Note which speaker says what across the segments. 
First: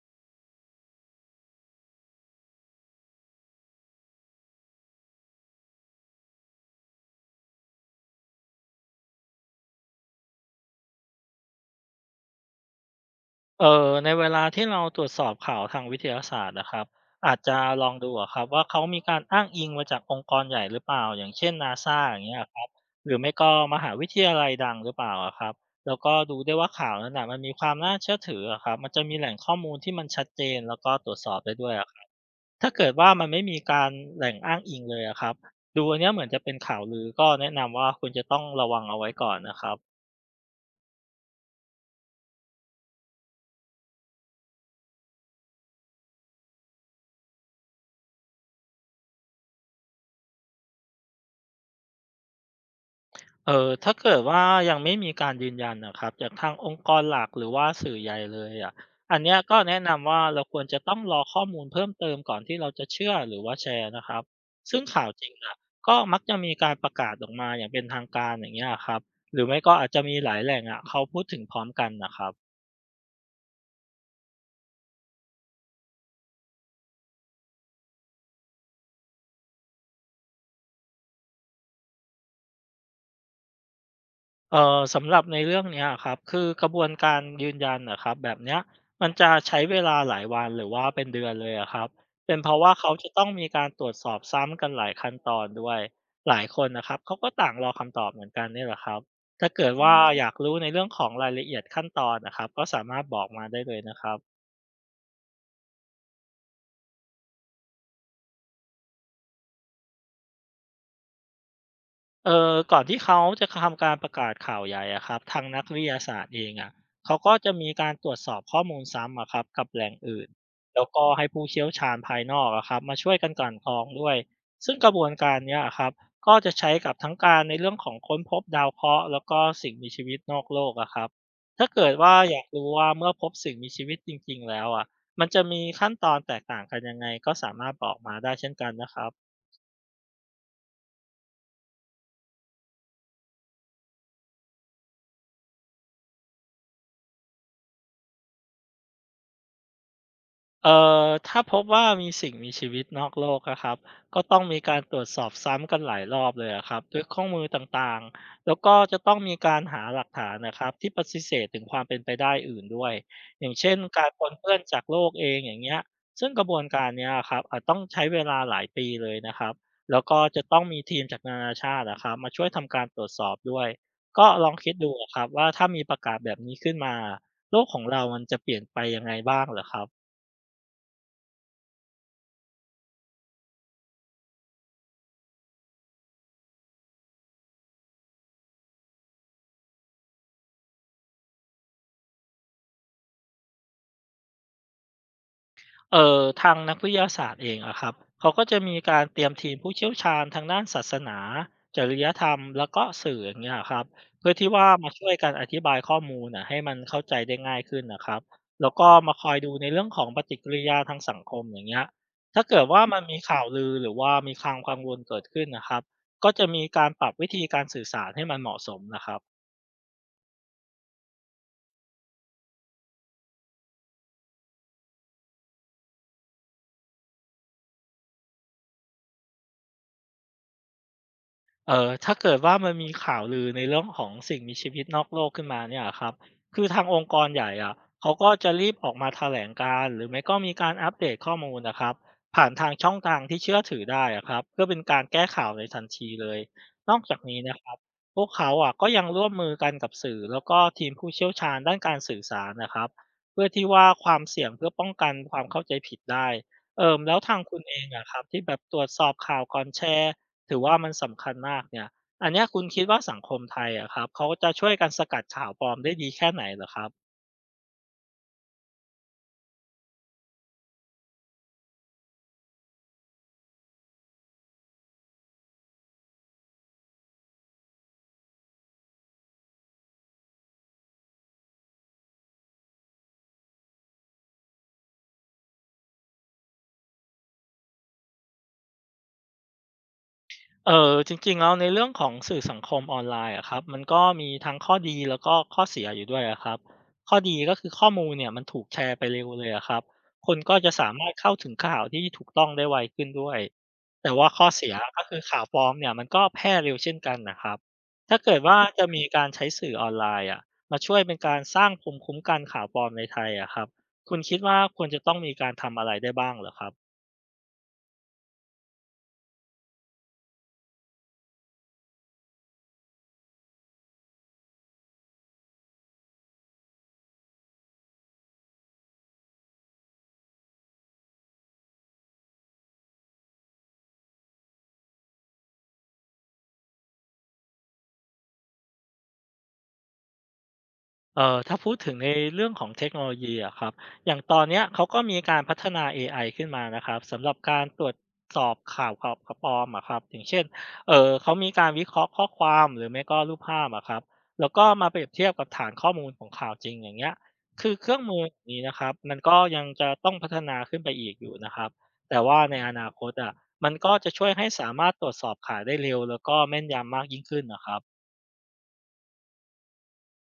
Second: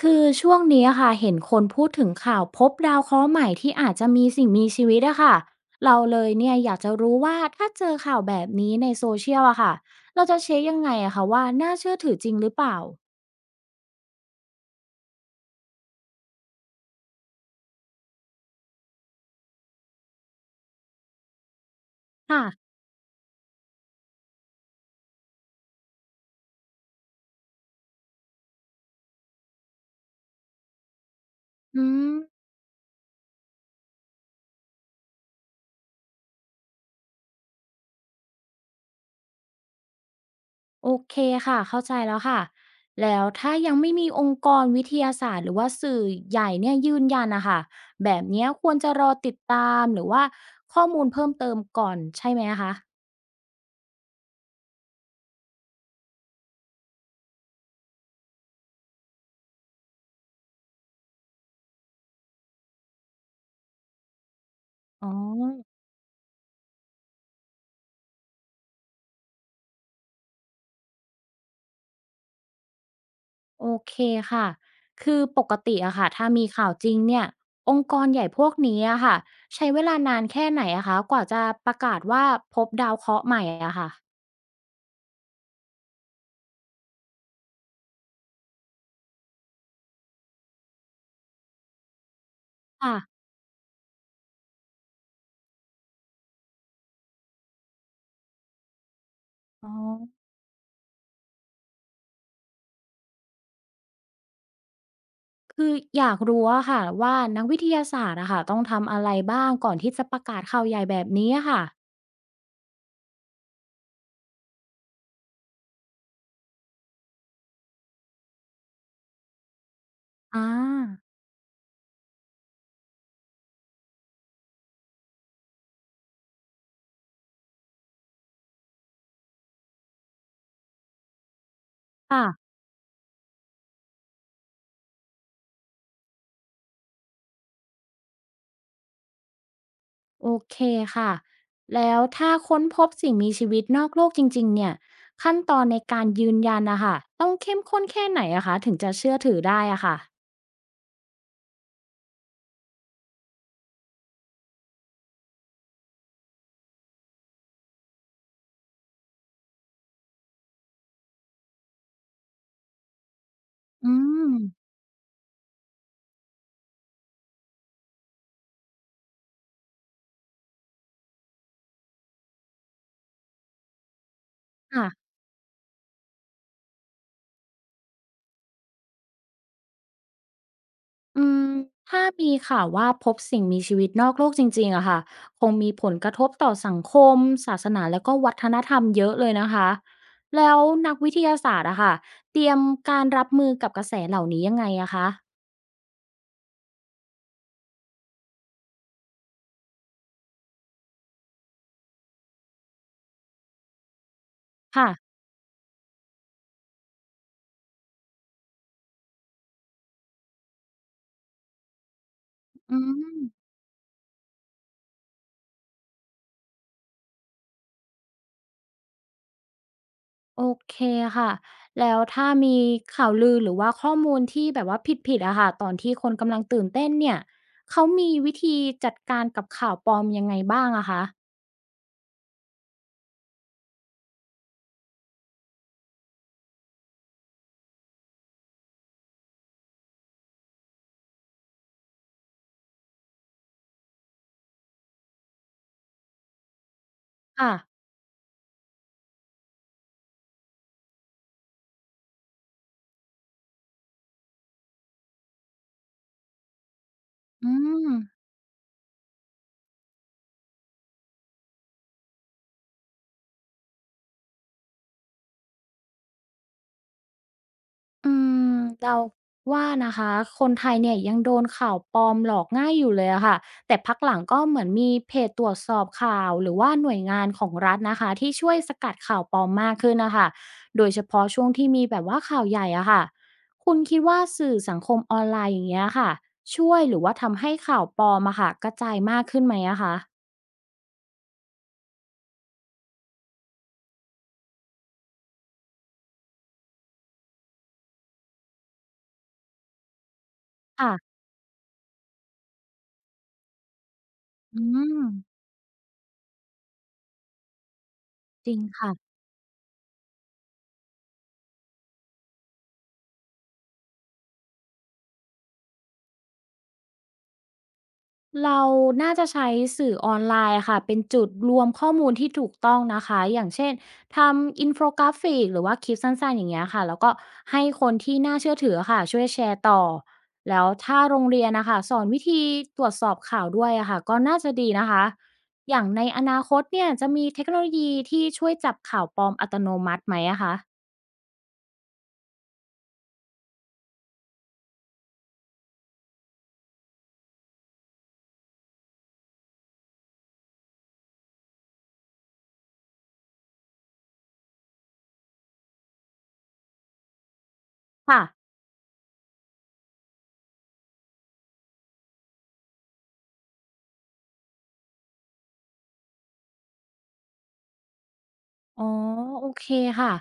Speaker 1: คือช่วงนี้อะค่ะเห็นคนพูดถึงข่าวพบดาวเคราะห์ใหม่ที่อาจจะมีสิ่งมีชีวิตอะค่ะเราเลยเนี่ยอยากจะรู้ว่าถ้าเจอข่าวแบบนี้ในโซเชียลอะค่ะเราจะเช็คยังไงอะค่ะว่าน่าเชื่อถือจริงหรือเปล่า
Speaker 2: ในเวลาที่เราตรวจสอบข่าวทางวิทยาศาสตร์นะครับอาจจะลองดูอะครับว่าเขามีการอ้างอิงมาจากองค์กรใหญ่หรือเปล่าอย่างเช่น NASA อย่างเงี้ยครับ
Speaker 1: ค่ะ
Speaker 2: หรือไม่ก็มหาวิทยาลัยดังหรือเปล่าอะครับแล้วก็ดูได้วยว่าข่าวนั้นนะมันมีความน่าเชื่อถืออะครับมันจะมีแหล่งข้อมูลที่มันชัดเจนแล้วก็ตรวจสอบได้ด้วย
Speaker 1: อื
Speaker 2: อะครับ
Speaker 1: ม
Speaker 2: ถ้าเกิดว่ามันไม่มีการแหล่งอ้างอิงเลยอะครับดูอันเนี้ยเหมือนจะเป็นข่าวลือก็แนะนำว่าคุณจะต้องระวังเอาไว้ก่อนนะครับ
Speaker 1: โอเคค่ะเข้าใจแล้วค่ะแล้วถ้ายังไม่มีองค์กรวิทยาศาสตร์หรือว่าสื่อใหญ่เนี่ยยืนยันอะค่ะแบบเนี้ยควรจะรอติดตามหรือว่าข้อมูลเพิ่มเติมก่อนใช่ไหมคะ
Speaker 2: ถ้าเกิดว่ายังไม่มีการยืนยันนะครับจากทางองค์กรหลักหรือว่าสื่อใหญ่เลยอะอันเนี้ยก็แนะนำว่าเราควรจะต้องรอข้อมูลเพิ่มเติมก่อนที่เราจะเชื่อหรือว่าแชร์นะครับซึ่งข่า
Speaker 1: อ๋อ
Speaker 2: วจริงอะก็มักจะมีการประกาศออกมาอย่างเป็นทางการอย่างเงี้ยครับหรือไม่ก็อาจจะมีหลายแหล่งอะเขาพูดถึงพร้อมกันนะครับ
Speaker 1: โอเคค่ะคือปกติอะค่ะถ้ามีข่าวจริงเนี่ย องค์กรใหญ่พวกนี้อะค่ะ ใช้เวลานานแค่ไหนอะคะกว่าจะประกาศว่าพบดาวเคราะห์ใหม่อะค่ะ
Speaker 2: สำหรับในเรื่องเนี้ยครับคือกระบวนการยืนยันนะครับแบบเนี้ยมันจะใช้เวลาหลายวันหรือว่าเป็นเดือนเลยอะครับเป็นเพราะว่าเขาจะ
Speaker 1: ค่ะ
Speaker 2: ต้องมีการตรวจสอบซ้ำกันหลายขั้นตอนด้วยหลายคนนะครับเขาก็ต่างรอคำตอบเหมือนกันนี่แหละครับถ้าเกิ
Speaker 1: อ๋อ
Speaker 2: ดอืว่ามอยากรู้ในเรื่องของรายละเอียดขั้นตอนนะครับก็สามารถบอกมาได้เลยนะครับ
Speaker 1: คืออยากรู้อะค่ะว่านักวิทยาศาสตร์อะค่ะต้องทำอะไรบ้างก่อนที่จะประกาศข่าวใหญ่แบบนี้อะค่ะ
Speaker 2: ก่อนที่เขาจะทำการประกาศข่าวใหญ่อะครับทางนักวิทยาศาสตร์เองอะเขาก็จะมีการตรวจสอบข้อมูลซ้ำอะครับกับแหล่งอื่น
Speaker 1: อ่
Speaker 2: แล้วก็
Speaker 1: า
Speaker 2: ให้ผู้เชี่ยวชาญภายนอกอะครับมาช่วยกันกลั่นกรองด้วยซึ่งกระบวนการเนี้ยอะครับก็จะใช้กับทั้งการในเรื่องของค้นพบดาวเคราะห์แล้วก็สิ่งมีชีวิตนอกโลกอะครับถ้าเกิดว่าอยาก
Speaker 1: ค่ะ
Speaker 2: รู้ว่าเมื่อพบสิ่งมีชีวิตจริงๆแล้วอะมันจะมีขั้นตอนแตกต่างกันยังไงก็สามารถบอกมาได้เช่นกันนะครับ
Speaker 1: โอเคค่ะแล้วถ้าค้นพบสิ่งมีชีวิตนอกโลกจริงๆเนี่ย ขั้นตอนในการยืนยันนะคะต้องเข้มข้นแค่ไหนอะคะถึงจะเชื่อถือได้อะค่ะ
Speaker 2: เอ่ถ้าพบว่ามีสิ่งมีชีวิตนอกโลกอะครับก็ต้องมีการตรวจสอบซ้ำกันหลายรอบเลยอะครับด้วยข้อมูลต่างๆแล้วก็จะต้องมีการหาหลักฐานนะครับที่ปฏิเสธถึงความเป็นไปได้อื่นด้วยอย่างเช่น
Speaker 1: อื
Speaker 2: การป
Speaker 1: ม
Speaker 2: นเปื้อนจากโลกเองอย่างเงี้ยซึ่งกระบวนการเนี้ยะครับอาจต้องใช้เวลาหลายปีเลยนะครับแล้วก็จะต้องมีทีมจากนานาชาตินะครับมาช่วยทำการตรวจสอบด้วยก็ลองคิดดู
Speaker 1: ค่ะ
Speaker 2: อะครับว่าถ้ามีประกาศแบบนี้ขึ้นมาโลกของเรามันจะเปลี่ยนไปยังไงบ้างเหรอครับ
Speaker 1: อืมถ้ามีข่าวว่าพบสิ่งมีชีวิตนอกโลกจริงๆอะค่ะคงมีผลกระทบต่อสังคมศาสนาแล้วก็วัฒนธรรมเยอะเลยนะคะแล้วนักวิทยาศาสตร์อะค่ะเตรียมการรับมือกับกระแสเหล่านี้ยังไงอะคะ
Speaker 2: ทางนักวิทยาศาสตร์เองอะครับเขาก็จะมีการเตรียมทีมผู้เชี่ยวชาญทางด้านศาสนาจริยธรรมแล้วก็สื่ออย่างเงี้ยครับเพื่อที่ว่ามาช่
Speaker 1: ค่ะ
Speaker 2: วยกันอธิบายข้อมูลนะให้มันเข้าใจได้ง่ายขึ้นนะครับแล้วก็มาคอยดูในเรื่องของปฏิกิริยาทางสังคมอย่างเงี้ยถ้าเกิด
Speaker 1: อื
Speaker 2: ว่ามั
Speaker 1: ม
Speaker 2: นมีข่าวลือหรือว่ามีความกังวลเกิดขึ้นนะครับก็จะมีการปรับวิธีการสื่อสารให้มันเหมาะสมนะครับ
Speaker 1: โอเคค่ะแล้วถ้ามีข่าวลือหรือว่าข้อมูลที่แบบว่าผิดๆอะค่ะตอนที่คนกำลังตื่นเต้นเนี่ยเขามีวิธีจัดการกับข่าวปลอมยังไงบ้างอะคะ
Speaker 2: ถ้าเกิดว่ามันมีข่าวลือในเรื่องของสิ่งมีชีวิตนอกโลกขึ้นมาเนี่ยครับคือทางองค์กรใหญ่อะเขาก็จะรีบออกมาแถลงการณ์หรือไม่ก็มีการอัปเดตข้อมูลนะครับผ่านทางช่องทางที่เชื่อถือได้อะครับเพื่อเป็นการแก้ข่าวในทันทีเลยนอกจากนี้
Speaker 1: ค่ะ
Speaker 2: นะครับพวกเขาอะก็ยังร่วมมือกันกับสื่อแล้วก็ทีมผู้เชี่ยวชาญด้านการสื่อสารนะครับเพื่อที่ว่าความเสี่ยงเพื่อป้องกันความเข้าใจผิดได้แล้วทาง
Speaker 1: อื
Speaker 2: คุณเอง
Speaker 1: ม
Speaker 2: อะครับที่แบบตรวจสอบข่าวก่อนแชร์ ถือว่ามันสำคัญมากเนี่ยอันเนี้ยคุณคิดว่าสังคมไทยอะครับเขาจะช่วยกันสกัดข่าวปลอมได้ดีแค่ไหนเหรอครับ
Speaker 1: อืมเราว่านะคะคนไทยเนี่ยยังโดนข่าวปลอมหลอกง่ายอยู่เลยอะค่ะแต่พักหลังก็เหมือนมีเพจตรวจสอบข่าวหรือว่าหน่วยงานของรัฐนะคะที่ช่วยสกัดข่าวปลอมมากขึ้นนะคะโดยเฉพาะช่วงที่มีแบบว่าข่าวใหญ่อะค่ะคุณคิดว่าสื่อสังคมออนไลน์อย่างเงี้ยค่ะช่วยหรือว่าทำให้ข่าวปลอมอะค่ะกระจายมากขึ้นไหมอะคะ
Speaker 2: จริงๆแล้วในเรื่องของสื่อสังคมออนไลน์อะครับมันก็มีทั้งข้อดีแล้วก็ข้อเสียอยู่ด้วยอะครับข้อดีก็คือข้อมูลเนี่ยมันถูกแชร์ไปเร็วเลยอะครับคนก็จะสา
Speaker 1: ค่ะ
Speaker 2: มารถเข้าถึงข่าวที่ถูกต้องได้ไวขึ้นด้วยแต่ว่าข้อ
Speaker 1: อื
Speaker 2: เสียก็
Speaker 1: ม
Speaker 2: คือข่าวปลอมเนี่ยมันก็แพร่เร็วเช่นกันนะครับถ้าเกิด
Speaker 1: จริ
Speaker 2: ว่า
Speaker 1: ง
Speaker 2: จะมี
Speaker 1: ค่ะ
Speaker 2: การใช้สื่อออนไลน์อะมาช่วยเป็นการสร้างภูมิคุ้มกันข่าวปลอมในไทยอะครับคุณคิดว่าควรจะต้องมีการทำอะไรได้บ้างเหรอครับ
Speaker 1: เราน่าจะใช้สื่อออนไลน์ค่ะ เป็นจุดรวมข้อมูลที่ถูกต้องนะคะ อย่างเช่น ทำอินโฟกราฟิกหรือว่าคลิปสั้นๆอย่างเงี้ยค่ะ แล้วก็ให้คนที่น่าเชื่อถือค่ะ ช่วยแชร์ต่อ แล้วถ้าโรงเรียนนะคะ สอนวิธีตรวจสอบข่าวด้วยอะค่ะ ก็น่าจะดีนะคะ อย่างในอนาคตเนี่ย จะมีเทคโนโลยีที่ช่วยจับข่าวปลอมอัตโนมัติไหมอะคะ
Speaker 2: ถ้าพูดถึงในเรื่องของเทคโนโลยีอะครับอย่างตอนเนี้ยเขาก็มีการพัฒนาเอไอขึ้นมานะครับสำหรับการตรวจสอบข่าวปลอมอะครับอย่างเช่นเขามีการวิเคราะห์ข้อความหรือไม่ก็รูปภาพอะครับแล้วก็มาเปรียบเทียบกับฐานข้อมูลของข่าวจริงอย่างเงี้ยคือเครื่องมื
Speaker 1: ค่ะ
Speaker 2: อนี้นะครับมันก็ยังจะต้องพัฒนาขึ้นไปอีกอยู่นะครับแต่ว่าในอนาคตอะมันก็จะช่วยให้สามารถตรวจสอบข่าวได้เร็วแล้วก็แม่นยำมากยิ่งขึ้นนะครับ
Speaker 1: อ๋อโอเคค่ะ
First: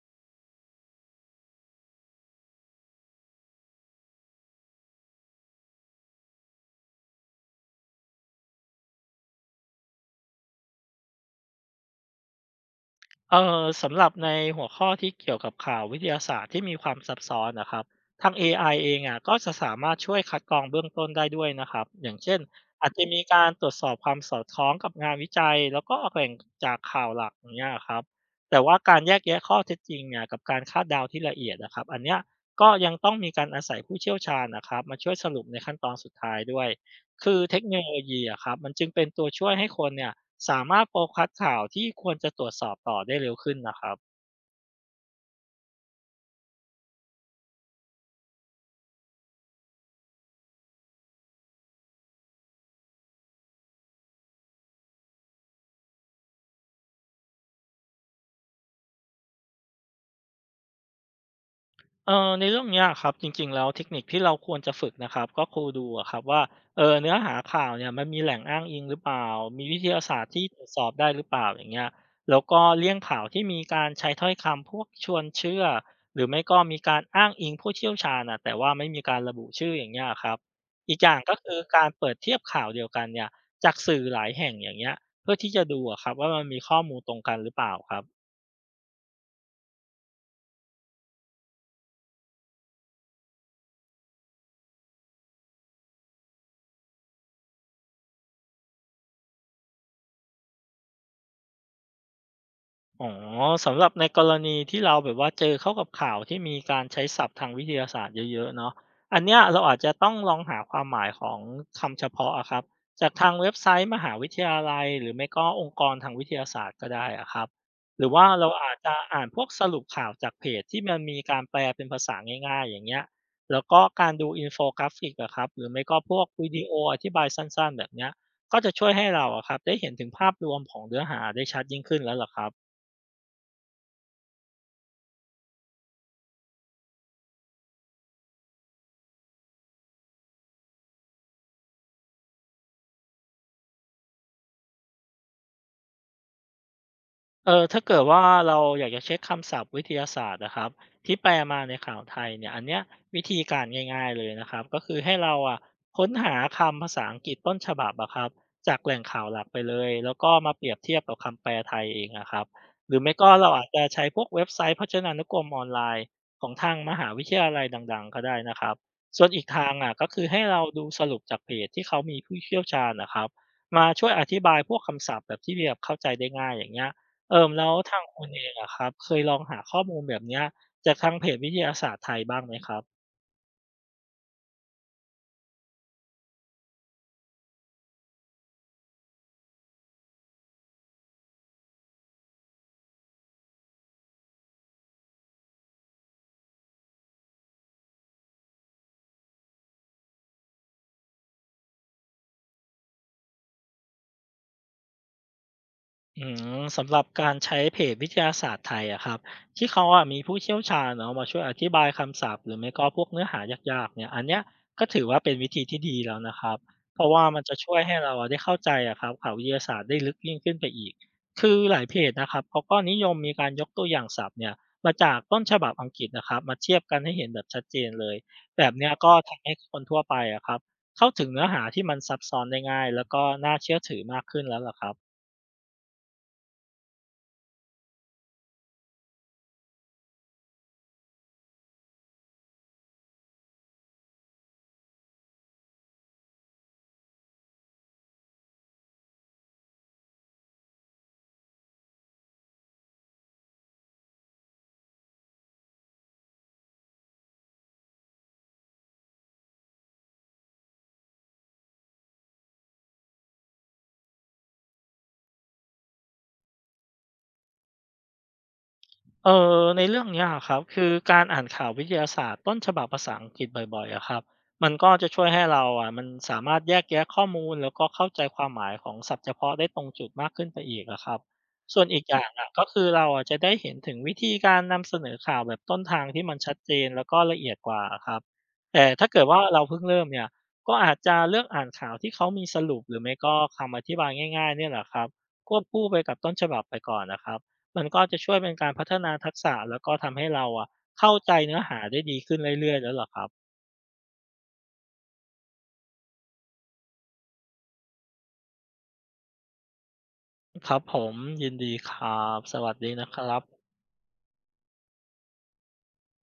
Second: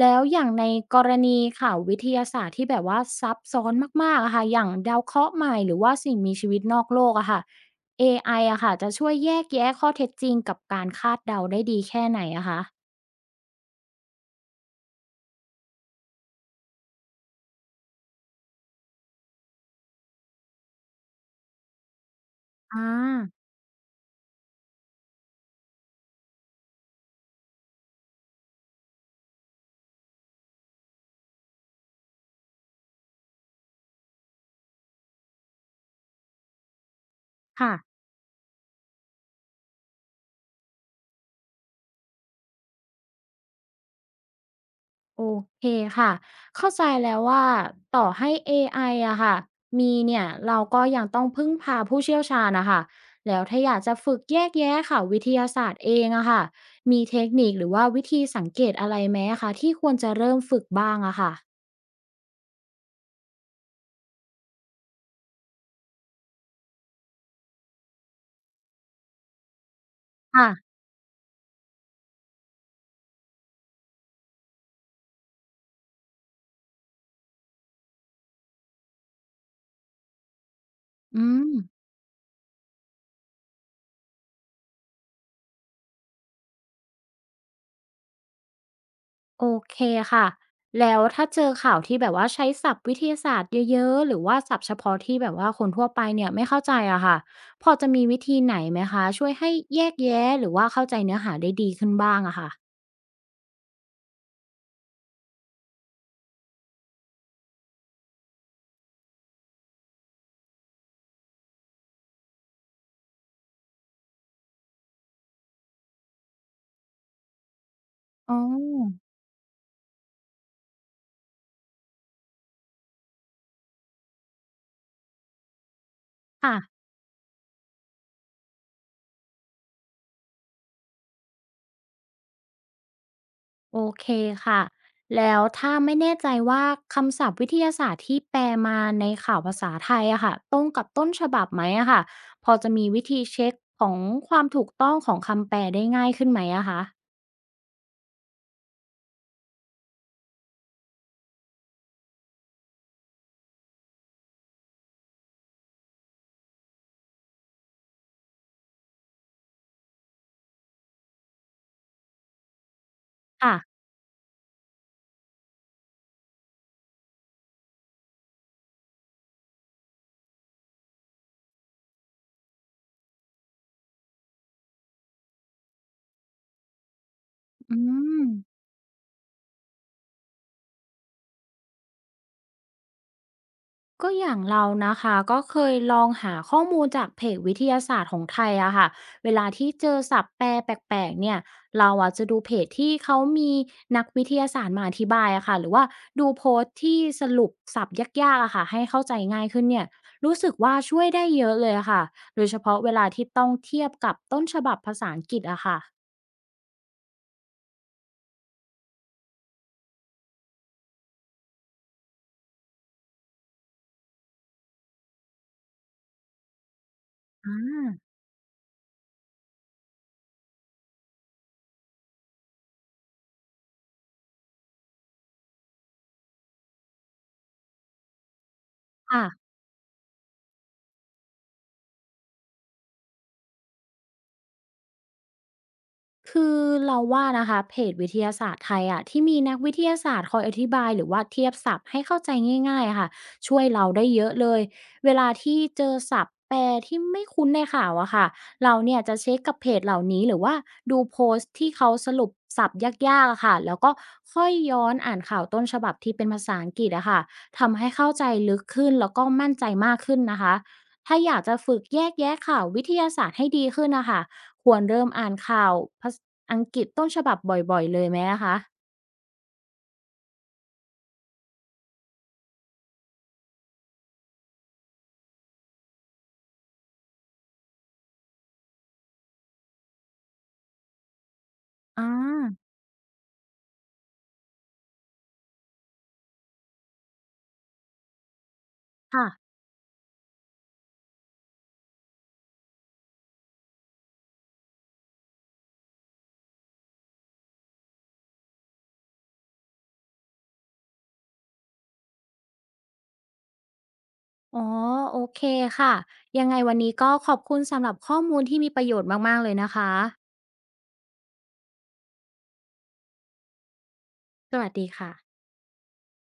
Speaker 1: แล้วอย่างในกรณีข่าววิทยาศาสตร์ที่แบบว่าซับซ้อนมากๆอะค่ะอย่างดาวเคราะห์ใหม่หรือว่าสิ่งมีชีวิตนอกโลกอะค่ะเอไออะค่ะจะช่วยแยกแยะข้อเท็จจริงกับการคาดเดาได้ดีแค่ไหนอะคะ
Speaker 2: สำหรับในหัวข้อที่เกี่ยวกับข่าววิทยาศาสตร์ที่มีความซับซ้อนนะครับทาง AI เองอะก็จะสามารถช่วยคัดกรองเบื้องต้นได้ด้วยนะครับอย่างเช่น
Speaker 1: อา
Speaker 2: อาจจะมีการตรวจสอบความสอดคล้องกับงานวิจัยแล้วก็แหล่งจากข่าวหลักอย่างเงี้ยครับแต่ว่าการแยกแยะข้อเท็จจริงเนี่ยกับการคาดเดาที่ละเอียดนะครับอันเนี้ยก็ยังต้องมีการอาศัยผู้เชี่ยวชาญนะครับมาช่วยสรุปในขั้นตอนสุดท้ายด้วย คือเทค
Speaker 1: ค่ะ
Speaker 2: โนโลยีอะครับมันจึงเป็นตัวช่วยให้คนเนี่ยสามารถโฟกัสข่าวที่ควรจะตรวจสอบต่อได้เร็วขึ้นนะครับ
Speaker 1: โอเคค่ะเข้าใจแล้วว่าต่อให้เอไออะค่ะมีเนี่ยเราก็ยังต้องพึ่งพาผู้เชี่ยวชาญนะคะแล้วถ้าอยากจะฝึกแยกแยะค่ะวิทยาศาสตร์เองอะค่ะมีเทคนิคหรือว่าวิธีสังเกตอะไรไหมอะคะที่ควรจะเริ่มฝึกบ้างอะค่ะ
Speaker 2: ในเรื่องเนี้ยครับจริงๆแล้วเทคนิคที่เราควรจะฝึกนะครับก็คือดูอะครับว่าเนื้อหาข่าวเนี่ยมันมีแหล่งอ้างอิงหรือเปล่ามีวิทยาศาสตร์ที่
Speaker 1: ค่ะ
Speaker 2: ตรวจสอบได้หรือเปล่าอย่างเงี้ยแล้วก็เลี่ยงข่าวที่มีการใช้ถ้อยคำพวกชวนเชื่อหรือไม่ก็มีการอ้างอิงผู้เชี่ยวชาญนะแต่ว่าไม่มีการระบุชื่ออย่างเงี้ยครับอีกอย่าง
Speaker 1: อื
Speaker 2: ก็
Speaker 1: ม
Speaker 2: คือการเปิดเทียบข่าวเดียวกันเนี่ยจากสื่อหลายแห่งอย่างเงี้ยเพื่อที่จะดูอะครับว่ามันมีข้อมูลตรงกันหรือเปล่าครับ
Speaker 1: โอเคค่ะ แล้วถ้าเจอข่าวที่แบบว่าใช้ศัพท์วิทยาศาสตร์เยอะๆ หรือว่าศัพท์เฉพาะที่แบบว่าคนทั่วไปเนี่ยไม่เข้าใจอะค่ะ พอจะมีวิธีไหนไหมคะช่วยให้แยกแยะหรือว่าเข้าใจเนื้อหาได้ดีขึ้นบ้างอะค่ะ
Speaker 2: อ๋อสำหรับในกรณีที่เราแบบว่าเจอเข้ากับข่าวที่มีการใช้ศัพท์ทางวิทยาศาสตร์เยอะๆเนาะอันเนี้ยเราอาจจะต้องลองหาความหมายของคำเฉพาะอะครับจากทางเว็บไซต์มหาวิทยาลัยหรือไม่ก็องค์กรทางวิทยาศาสตร์ก็ได้อะครับหรือว่า
Speaker 1: อ๋อ
Speaker 2: เราอาจจะอ่านพวกสรุปข่าวจากเพจที่มันมีการแปลเป็นภาษาง่ายๆอย่างเงี้ยแล้วก็การดูอินโฟกราฟิกอะครับหรือไม่ก็พวกวิ
Speaker 1: ค่ะ
Speaker 2: ดีโออธิบายสั้นๆแบบเนี้ยก็จะช่วยให้เราอะครับได้เห็นถึงภาพรวมของเนื้อหาได้ชัดยิ่งขึ้นแล้วล่ะครับ
Speaker 1: โอเคค่ะแล้วถ้าไม่แน่ใจว่าคำศัพท์วิทยาศาสตร์ที่แปลมาในข่าวภาษาไทยอะค่ะตรงกับต้นฉบับไหมอะค่ะพอจะมีวิธีเช็คของความถูกต้องของคำแปลได้ง่ายขึ้นไหมอะคะ
Speaker 2: ถ้าเกิดว่าเราอยากจะเช็คคำศัพท์วิทยาศาสตร์นะครับที่แปลมาในข่าวไทยเนี่ยอันเนี้ยวิธีการง่ายๆเลยนะครับก็คือให้เราอะค้นหาคำภาษาอังกฤษต้นฉบับอะครับจากแหล่งข่าวหลักไปเลยแล้วก็มาเปรียบเทียบกับคำแปลไทยเองนะครับหรือไม่ก็เรา
Speaker 1: ค่ะ
Speaker 2: อาจจะใช้พวกเว็บไซต์พจนานุกรมออนไลน์ของทางมหาวิทยาลัยดังๆก็ได้นะครับส่วนอีกทางอะก็คือให้เราดูสรุปจากเพจที่เขามีผู้เชี่ยวชาญนะครับมาช่วยอธิบายพวกคำศัพท์แบบที่เรียบเข้าใจได้ง่ายอย่างเงี้ย เอ่มแล้ว
Speaker 1: อื
Speaker 2: ทางคุ
Speaker 1: ม
Speaker 2: ณเองอะครับเคยลองหาข้อมูลแบบเนี้ยจากทางเพจวิทยาศาสตร์ไทยบ้างไหมครับ
Speaker 1: ก็อย่างเรานะคะก็เคยลองหาข้อมูลจากเพจวิทยาศาสตร์ของไทยอะค่ะเวลาที่เจอศัพท์แปลแปลกๆเนี่ยเราอะจะดูเพจที่เขามีนักวิทยาศาสตร์มาอธิบายอะค่ะหรือว่าดูโพสต์ที่สรุปศัพท์ยากๆอะค่ะให้เข้าใจง่ายขึ้นเนี่ยรู้สึกว่าช่วยได้เยอะเลยอะค่ะโดยเฉพาะเวลาที่ต้องเทียบกับต้นฉบับภาษาอังกฤษอะค่ะ
Speaker 2: อืมสำหรับการใช้เพจวิทยาศาสตร์ไทยอะครับที่เขาอะมีผู้เชี่ยวชาญเนาะมาช่วยอธิบายคำศัพท์หรือไม่ก็พวกเนื้อหายากๆเนี่ยอันเนี้ยก็ถือว่าเป็นวิธีที่ดีแล้วนะครับเพราะว่ามันจะช่วยให้เราอะได้เข้าใจอะครับข่าววิทยาศาสตร์ได้ลึกยิ่งขึ้นไปอีกคือหลายเพจนะครับเขาก็นิยมมีการยกตัวอย่างศัพท์เนี่ยมาจากต้นฉบับอังกฤษนะครับมาเทียบกันให้เห็นแบบชัดเจนเลยแบบเนี้ยก็
Speaker 1: ค่ะ
Speaker 2: ทำให้คนทั่วไปอะครับเข้าถึงเนื้อหาที่มันซับซ้อนได้ง่ายแล้วก็น่าเชื่อถือมากขึ้นแล้วล่ะครับ
Speaker 1: คือเราว่านะคะเพจวิทยาศาสตร์ไทยอะที่มีนักวิทยาศาสตร์คอยอธิบายหรือว่าเทียบศัพท์ให้เข้าใจง่ายๆอะค่ะช่วยเราได้เยอะเลยเวลาที่เจอศัพท์แปลที่ไม่คุ้นในข่าวอะค่ะเราเนี่ยจะเช็คกับเพจเหล่านี้หรือว่าดูโพสต์ที่เขาสรุปศัพท์ยากๆอะค่ะแล้วก็ค่อยย้อนอ่านข่าวต้นฉบับที่เป็นภาษาอังกฤษอะค่ะทำให้เข้าใจลึกขึ้นแล้วก็มั่นใจมากขึ้นนะคะถ้าอยากจะฝึกแยกแยะข่าววิทยาศาสตร์ให้ดีขึ้นนะคะ ควรเริ่มอ่านข่าวภาษาอังกฤษต้นฉบับบ่อยๆเลยไหมอะคะ
Speaker 2: เอในเรื่องเนี้ยครับคือการอ่านข่าววิทยาศาสตร์ต้นฉบับภาษาอังกฤษบ่อยๆอะครับมันก็จะช่วยให้เราอะมันสามารถแยกแยะข้อมูลแล้วก็เข้าใจความหมายของศัพท์เฉพาะได้ตรงจุดมากขึ้นไปอีกอะครับส่วนอี
Speaker 1: อา
Speaker 2: กอย่างอะก็คือเราอะจะได้เห็นถึงวิธีการนำเสนอข่าวแบบต้นทางที่มันชัดเจนแล้วก็ละเอียดกว่าครับแต่ถ้าเกิ
Speaker 1: ค่ะ
Speaker 2: ดว่าเราเพิ่งเริ่มเนี่ยก็อาจจะเลือกอ่านข่าวที่เขามีสรุปหรือไม่ก็คำอธิบายง่ายๆเนี่ยแหละครับควบคู่ไปกับต้นฉบับไปก่อนนะครับ มันก็จะช่วยเป็นการพัฒนาทักษะแล้วก็ทำให้เราอะเข้าใจเนื้อหาได้ดีขึ้นเรื่อยๆแล้วเหรอครับ
Speaker 1: อ๋อ โอเคค่ะ ยังไงวันนี้ก็ขอบคุณสำหรับข้อมูลที่มีประโยชน์มากๆเลยนะคะ
Speaker 2: ครับผมยินดีครับสวัสดีนะครับ
Speaker 1: สวัสดีค่ะ